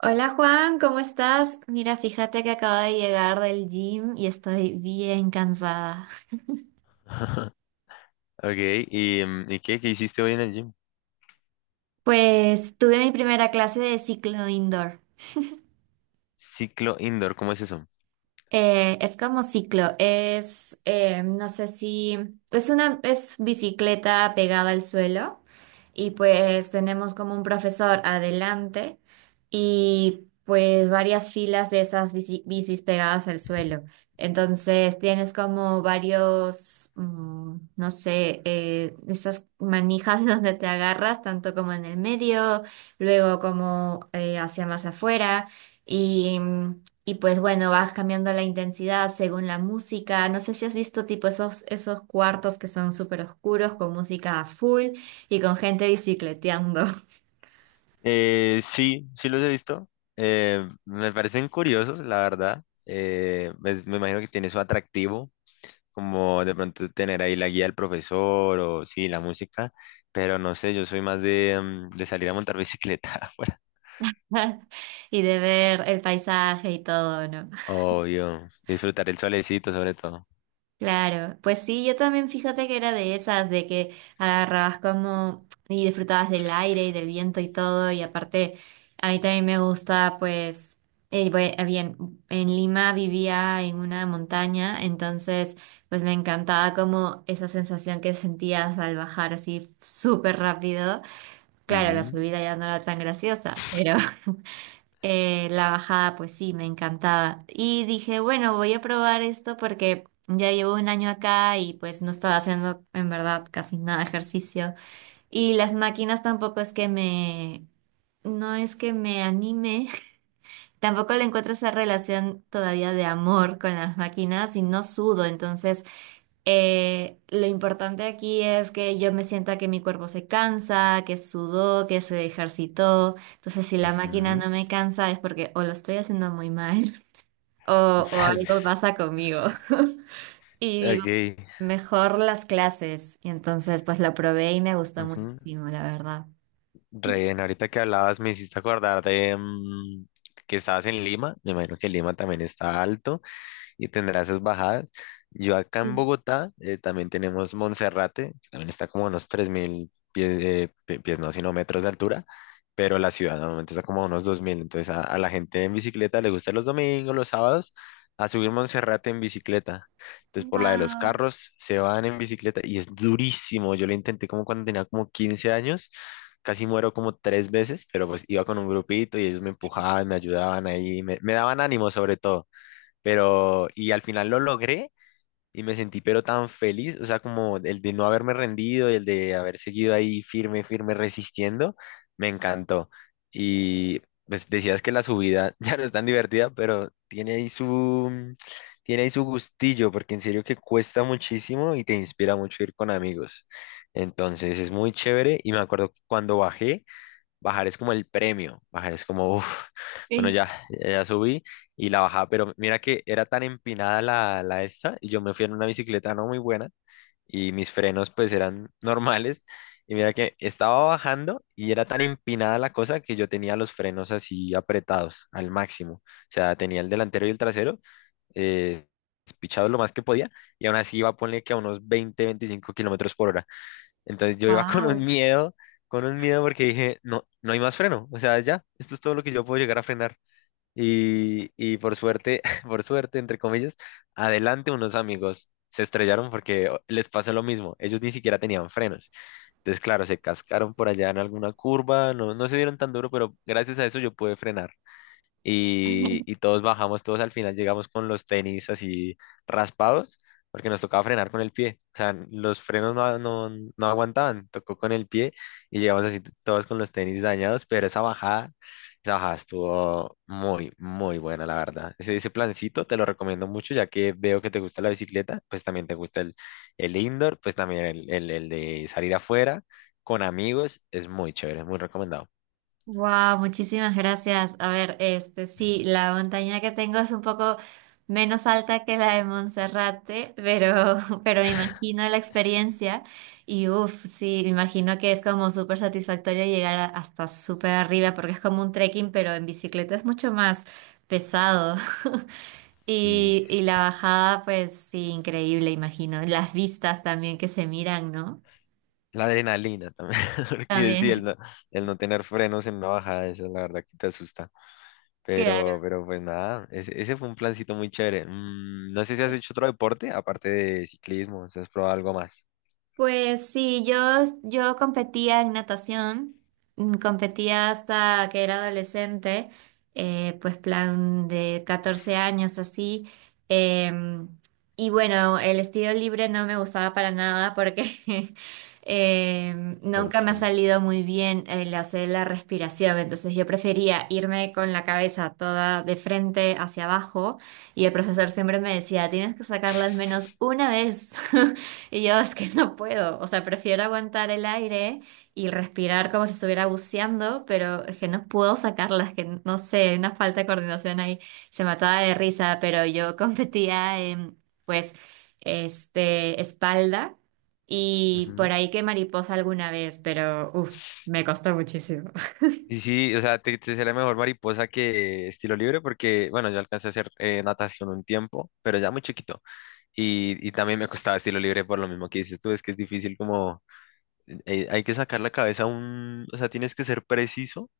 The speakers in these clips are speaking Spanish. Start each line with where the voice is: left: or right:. right: Hola Juan, ¿cómo estás? Mira, fíjate que acabo de llegar del gym y estoy bien cansada.
left: Ok. ¿Y qué hiciste hoy en el gym?
right: Pues tuve mi primera clase de ciclo indoor.
left: Ciclo indoor, ¿cómo es eso?
right: Es como ciclo, no sé si, es una, es bicicleta pegada al suelo, y pues tenemos como un profesor adelante y pues varias filas de esas bicis pegadas al suelo. Entonces tienes como varios, no sé, esas manijas donde te agarras, tanto como en el medio, luego como hacia más afuera. Y mm, y pues bueno, vas cambiando la intensidad según la música. No sé si has visto tipo esos, esos cuartos que son súper oscuros con música a full y con gente bicicleteando
left: Sí, sí los he visto. Me parecen curiosos, la verdad. Pues, me imagino que tiene su atractivo, como de pronto tener ahí la guía del profesor o sí, la música, pero no sé, yo soy más de, de salir a montar bicicleta afuera.
right: y de ver el paisaje y todo, ¿no?
left: Obvio, disfrutar el solecito sobre todo.
right: Claro, pues sí, yo también fíjate que era de esas, de que agarrabas como y disfrutabas del aire y del viento y todo, y aparte a mí también me gusta, pues, bien, en Lima vivía en una montaña, entonces pues me encantaba como esa sensación que sentías al bajar así súper rápido. Claro, la
left: Ujú,
right: subida ya no era tan graciosa, pero... La bajada, pues sí, me encantaba. Y dije, bueno, voy a probar esto porque ya llevo un año acá y pues no estaba haciendo en verdad casi nada de ejercicio. Y las máquinas tampoco es que me, no es que me anime. Tampoco le encuentro esa relación todavía de amor con las máquinas y no sudo, entonces lo importante aquí es que yo me sienta que mi cuerpo se cansa, que sudó, que se ejercitó. Entonces si la máquina
left: ujú,
right: no me cansa es porque o lo estoy haciendo muy mal o, o
left: tal vez.
right: algo pasa conmigo. Y digo,
left: Ok,
right: mejor las clases, y entonces pues lo probé y me gustó
left: ujú.
right: muchísimo, la verdad.
left: Re ahorita que hablabas me hiciste acordar de que estabas en Lima. Me imagino que Lima también está alto y tendrá esas bajadas. Yo acá en
right: Sí.
left: Bogotá también tenemos Monserrate, que también está como a unos 3.000 pies, no, sino metros de altura, pero la ciudad normalmente está como a unos 2.000. Entonces a la gente en bicicleta le gusta los domingos, los sábados, a subir Monserrate en bicicleta. Entonces por la de los
right: Wow.
left: carros se van en bicicleta y es durísimo. Yo lo intenté como cuando tenía como 15 años. Casi muero como tres veces, pero pues iba con un grupito y ellos me empujaban, me ayudaban ahí, me daban ánimo sobre todo. Pero, y al final lo logré y me sentí pero tan feliz, o sea, como el de no haberme rendido y el de haber seguido ahí firme, firme, resistiendo, me encantó. Y pues decías que la subida ya no es tan divertida, pero tiene ahí su, tiene ahí su gustillo, porque en serio que cuesta muchísimo y te inspira mucho ir con amigos. Entonces es muy chévere y me acuerdo que cuando bajé. Bajar es como el premio, bajar es como, uf, bueno,
right: Sí.
left: ya, ya subí y la bajaba, pero mira que era tan empinada la esta y yo me fui en una bicicleta no muy buena y mis frenos pues eran normales y mira que estaba bajando y era tan empinada la cosa que yo tenía los frenos así apretados al máximo, o sea, tenía el delantero y el trasero eh, pichados lo más que podía y aún así iba a poner que a unos 20 25 kilómetros por hora. Entonces yo iba
right: Wow.
left: con un miedo porque dije, no, no hay más freno, o sea, ya, esto es todo lo que yo puedo llegar a frenar. Y por suerte, por suerte, entre comillas, adelante unos amigos se estrellaron porque les pasó lo mismo, ellos ni siquiera tenían frenos. Entonces, claro, se cascaron por allá en alguna curva, no, no se dieron tan duro, pero gracias a eso yo pude frenar y, y todos bajamos, todos al final llegamos con los tenis así raspados, porque nos tocaba frenar con el pie. O sea, los frenos no, no, no aguantaban, tocó con el pie y llegamos así todos con los tenis dañados, pero esa bajada estuvo muy, muy buena, la verdad. Ese plancito te lo recomiendo mucho, ya que veo que te gusta la bicicleta, pues también te gusta el indoor, pues también el de salir afuera. Con amigos es muy chévere, muy recomendado.
right: Wow, muchísimas gracias. A ver, este sí, la montaña que tengo es un poco menos alta que la de Monserrate, pero pero me imagino la experiencia y uff, sí, me imagino que es como súper satisfactorio llegar hasta súper arriba porque es como un trekking, pero en bicicleta es mucho más pesado. Y la bajada, pues sí, increíble, imagino. Las vistas también que se miran, ¿no?
left: La adrenalina también, porque sí, el
right: También,
left: no, el no tener frenos en una bajada, eso la verdad que te asusta.
right: claro.
left: Pero pues nada, ese fue un plancito muy chévere. No sé si has hecho otro deporte, aparte de ciclismo, si has probado algo más.
right: Pues sí, yo competía en natación, competía hasta que era adolescente, pues plan de 14 años así. em, y bueno, el estilo libre no me gustaba para nada porque nunca me ha
left: Porque.
right: salido muy bien el hacer la respiración, entonces yo prefería irme con la cabeza toda de frente hacia abajo, y el profesor siempre me decía, tienes que sacarla al menos una vez. Y yo es que no puedo, o sea, prefiero aguantar el aire y respirar como si estuviera buceando, pero es que no puedo sacarlas, que no sé, hay una falta de coordinación ahí, se mataba de risa, pero yo competía en, pues, este, espalda y por
left: Ujú.
right: ahí que mariposa alguna vez, pero uff, me costó muchísimo.
left: Sí, o sea, te será mejor mariposa que estilo libre, porque, bueno, yo alcancé a hacer natación un tiempo, pero ya muy chiquito. Y también me costaba estilo libre por lo mismo que dices tú, es que es difícil como, hay que sacar la cabeza un, o sea, tienes que ser preciso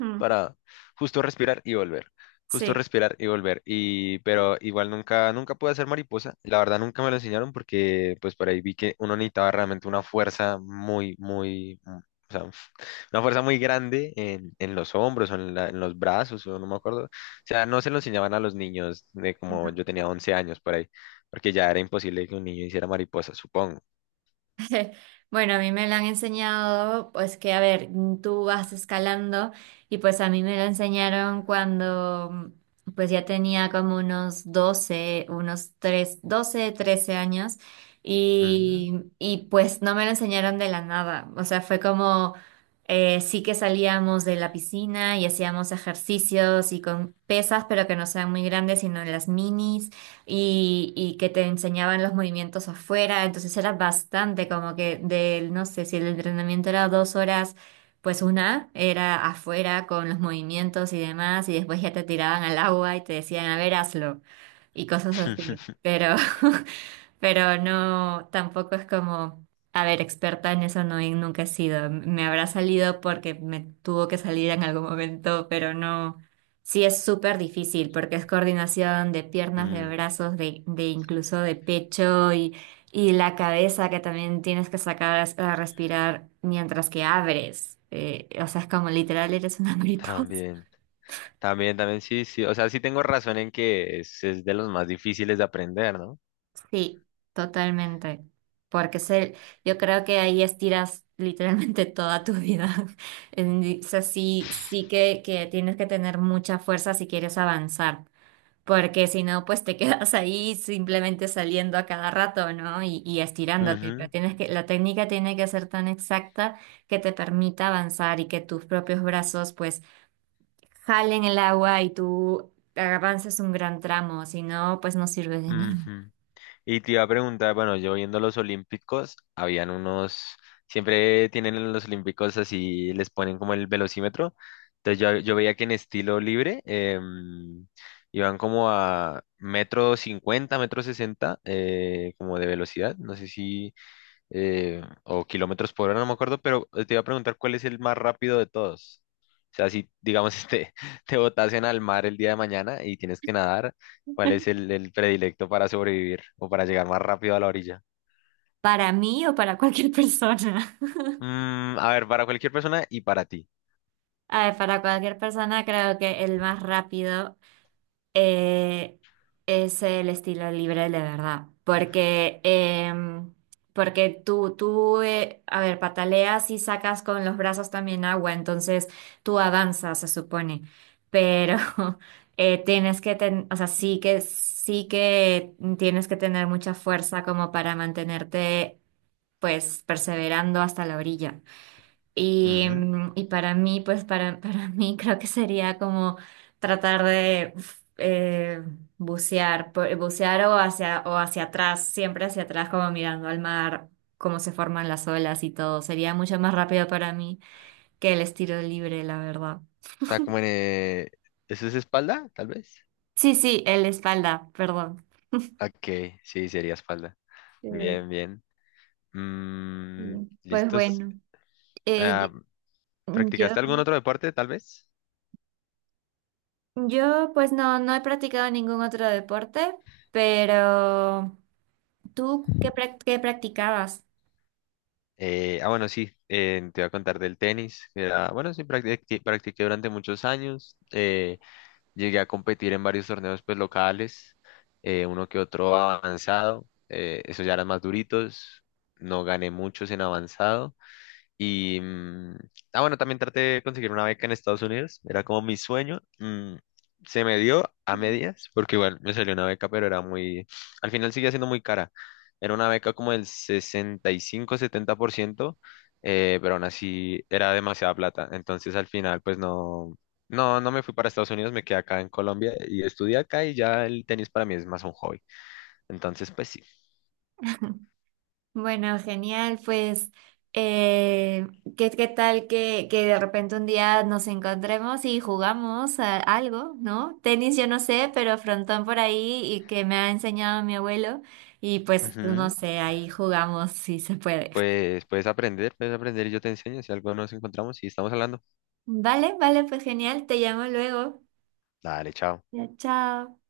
right: Mm.
left: para justo respirar y volver. Justo
right: Sí.
left: respirar y volver. Y, pero igual nunca, nunca pude hacer mariposa. La verdad nunca me lo enseñaron porque pues por ahí vi que uno necesitaba realmente una fuerza muy, muy, o sea, una fuerza muy grande en los hombros o en los brazos, o no me acuerdo. O sea, no se lo enseñaban a los niños de como yo tenía 11 años por ahí, porque ya era imposible que un niño hiciera mariposa, supongo.
right: Bueno, a mí me lo han enseñado, pues que, a ver, tú vas escalando y pues a mí me lo enseñaron cuando pues ya tenía como unos 12, unos 3, 12, 13 años,
left: Ujú.
right: y pues no me lo enseñaron de la nada, o sea, fue como sí que salíamos de la piscina y hacíamos ejercicios y con pesas, pero que no sean muy grandes, sino las minis, y que te enseñaban los movimientos afuera, entonces era bastante como que del, no sé, si el entrenamiento era 2 horas, pues una era afuera con los movimientos y demás, y después ya te tiraban al agua y te decían, a ver, hazlo, y cosas así. Pero no, tampoco es como, a ver, experta en eso no, y nunca he sido. Me habrá salido porque me tuvo que salir en algún momento, pero no. Sí es súper difícil porque es coordinación de piernas, de
left: Mm,
right: brazos, de incluso de pecho, y la cabeza que también tienes que sacar a respirar mientras que abres. O sea, es como literal eres una mariposa.
left: también. También, también sí, sí. O sea, sí tengo razón en que es de los más difíciles de aprender, ¿no?
right: Sí, totalmente. Porque se, yo creo que ahí estiras literalmente toda tu vida. O sea, sí, que tienes que tener mucha fuerza si quieres avanzar. Porque si no, pues te quedas ahí simplemente saliendo a cada rato, ¿no? Y estirándote. Pero
left: Ujú,
right: tienes que, la técnica tiene que ser tan exacta que te permita avanzar y que tus propios brazos, pues, jalen el agua y tú avances un gran tramo. Si no, pues no sirve de nada.
left: ujú. Y te iba a preguntar, bueno, yo viendo los olímpicos, habían unos, siempre tienen en los olímpicos así, les ponen como el velocímetro. Entonces yo, veía que en estilo libre iban como a metro cincuenta, metro sesenta, como de velocidad. No sé si o kilómetros por hora, no me acuerdo, pero te iba a preguntar cuál es el más rápido de todos. O sea, si digamos te botasen al mar el día de mañana y tienes que nadar, ¿cuál es el, predilecto para sobrevivir o para llegar más rápido a la orilla?
right: ¿Para mí o para cualquier persona?
left: A ver, para cualquier persona y para ti.
right: A ver, para cualquier persona creo que el más rápido eh, es el estilo libre de verdad, porque, porque tú a ver, pataleas y sacas con los brazos también agua, entonces tú avanzas, se supone, pero o sea, sí que tienes que tener mucha fuerza como para mantenerte, pues, perseverando hasta la orilla. Y,
left: Ujú.
right: y para mí, pues para mí creo que sería como tratar de uf, bucear, bucear o hacia atrás, siempre hacia atrás, como mirando al mar, cómo se forman las olas y todo. Sería mucho más rápido para mí que el estilo libre, la verdad.
left: O sea, ¿eso es espalda, tal vez?
right: Sí, sí, el espalda, perdón.
left: Ok, sí, sería espalda.
right: Sí,
left: Bien, bien.
right: sí.
left: Mm,
right: Pues
left: ¿listos?
right: bueno, eh, yo,
left: Ah,
right: yo,
left: ¿practicaste algún otro deporte, tal vez?
right: yo, pues no, no he practicado ningún otro deporte, pero... ¿Tú qué, qué practicabas?
left: Ah, bueno, sí, te voy a contar del tenis. Bueno, sí, practiqué durante muchos años. Llegué a competir en varios torneos pues, locales, uno que otro avanzado. Esos ya eran más duritos. No gané muchos en avanzado. Y, ah, bueno, también traté de conseguir una beca en Estados Unidos, era como mi sueño. Se me dio a medias, porque igual me salió una beca, pero era muy, al final seguía siendo muy cara. Era una beca como del 65-70%, pero aún así era demasiada plata. Entonces al final, pues no, no, no me fui para Estados Unidos, me quedé acá en Colombia y estudié acá y ya el tenis para mí es más un hobby. Entonces, pues sí.
right: Bueno, genial, pues eh, ¿qué, qué tal que de repente un día nos encontremos y jugamos a algo, ¿no? Tenis yo no sé, pero frontón por ahí y que me ha enseñado mi abuelo y pues no
left: Ujú.
right: sé, ahí jugamos si se puede.
left: Pues puedes aprender y yo te enseño si algo nos encontramos y estamos hablando.
right: Vale, vale, pues genial, te llamo luego.
left: Dale, chao.
right: Ya, chao.